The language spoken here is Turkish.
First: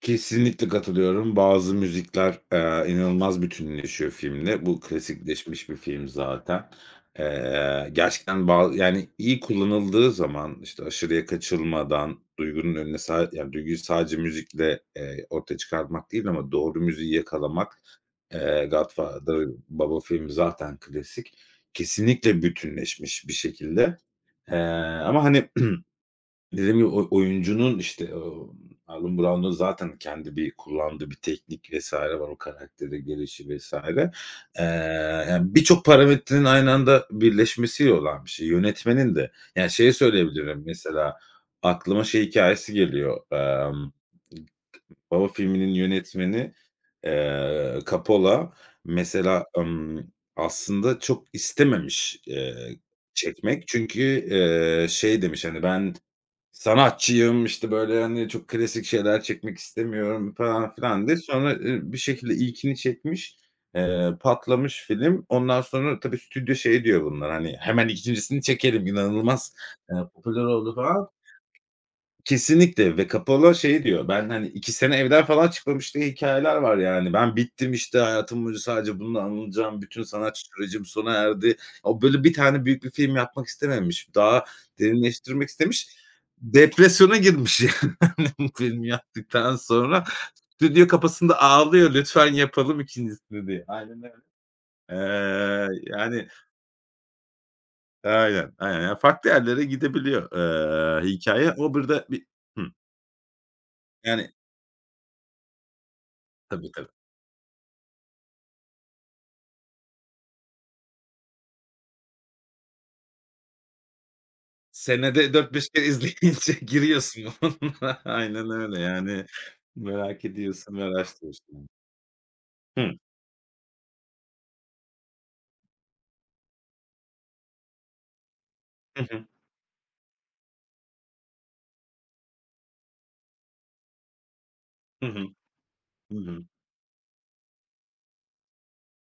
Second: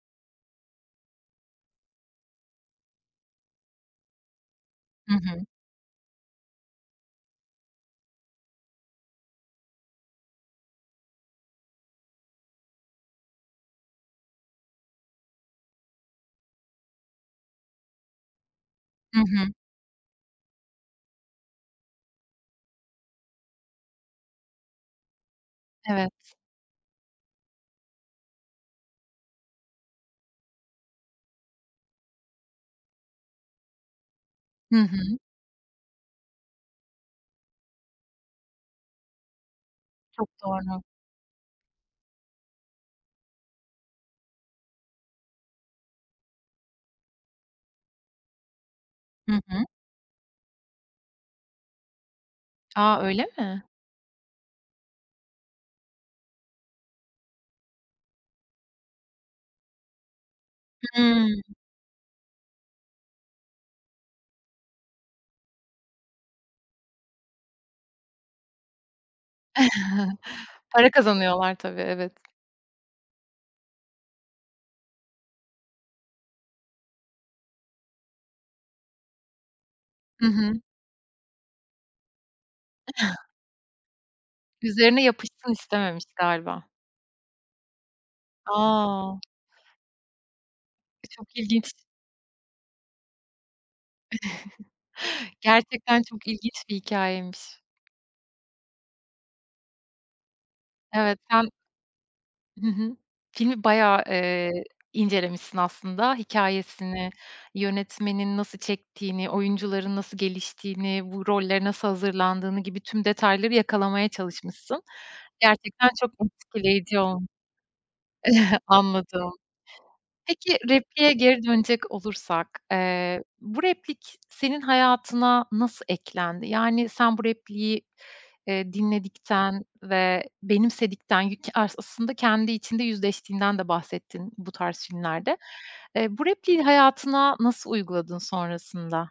Kesinlikle katılıyorum. Bazı müzikler, eee, inanılmaz bütünleşiyor filmle. Bu Hı hı. klasikleşmiş bir film zaten. Eee, gerçekten ba yani, iyi kullanıldığı zaman, işte, aşırıya kaçılmadan duygunun önüne sad yani, duyguyu sadece müzikle, eee, ortaya çıkarmak değil ama doğru müziği yakalamak, eee, Hı "Godfather" hı. "Baba" filmi zaten klasik. Kesinlikle bütünleşmiş bir şekilde, eee, ama, hani, Evet. dediğim gibi oy oyuncunun, işte, aaa, Allen Brown'un zaten kendi bir kullandığı bir teknik vs. var, o karaktere gelişi vs. eee, Hı hı. yani, birçok parametrenin aynı anda birleşmesiyle olan bir şey. Yönetmenin de, yani, şeyi Çok söyleyebilirim. doğru. Mesela, aklıma şey hikâyesi geliyor, emm, Baba filminin yönetmeni, eee, Cappola Hı mesela, hı. ımm, aslında çok istememiş, eee, A! Öyle mi? çekmek çünkü, eee, şey demiş, hani, ben sanatçıyım, işte, böyle, hani, çok klasik şeyler çekmek istemiyorum falan filan diye. Hımm. Sonra, ı bir şekilde ilkini çekmiş, eee, patlamış film. Ondan sonra tabii stüdyo şey diyor, bunlar, hani, hemen 2'ncisini çekelim, inanılmaz, eee, popüler oldu Para falan. kazanıyorlar, tabii, evet. Kesinlikle ve Cappola şey diyor, ben, hani, 2 sene evden falan çıkmamış diye hikâyeler var, yani. "Ben bittim, işte, hayatım boyunca sadece bununla anılacağım, bütün I sanat hı. sürecim sona erdi." O, böyle, bir tane büyük bir film yapmak istememiş, daha Üzerine derinleştirmek yapışsın istemiş. istememiş, galiba. Depresyona girmiş yani. Bu filmi A! yaptıktan sonra stüdyo E, çok kapısında ilginç. ağlıyor. Lütfen yapalım 2'ncisini diye. Aynen öyle. Eee, Gerçekten çok yani ilginç bir hikâyeymiş. Aynen, aynen, ya, farklı yerlere gidebiliyor, eee, Evet, sen hikâye. O bir de bir Hıh. Hı hı. Filmi bayağı, Yani eee, incelemişsin aslında. Tabii, tabii. Hikâyesini, yönetmenin nasıl çektiğini, oyuncuların nasıl geliştiğini, bu rollere nasıl hazırlandığını gibi tüm detayları yakalamaya çalışmışsın. Senede 4-5 kere Gerçekten çok izleyince etkileyici ol giriyorsun [unintelligible] Aynen öyle, yani, Anladım. merak Peki, ediyorsun, repliğe geri araştırıyorsun. dönecek olursak, Hı. eee, bu replik senin hayatına nasıl eklendi? Yani, sen bu repliği, eee, Hı hı. dinledikten ve benimsedikten yük ars aslında kendi içinde yüzleştiğinden de bahsettin bu tarz Hı hı. filmlerde. Eee, Hı bu hı. repliği hayatına nasıl uyguladın sonrasında?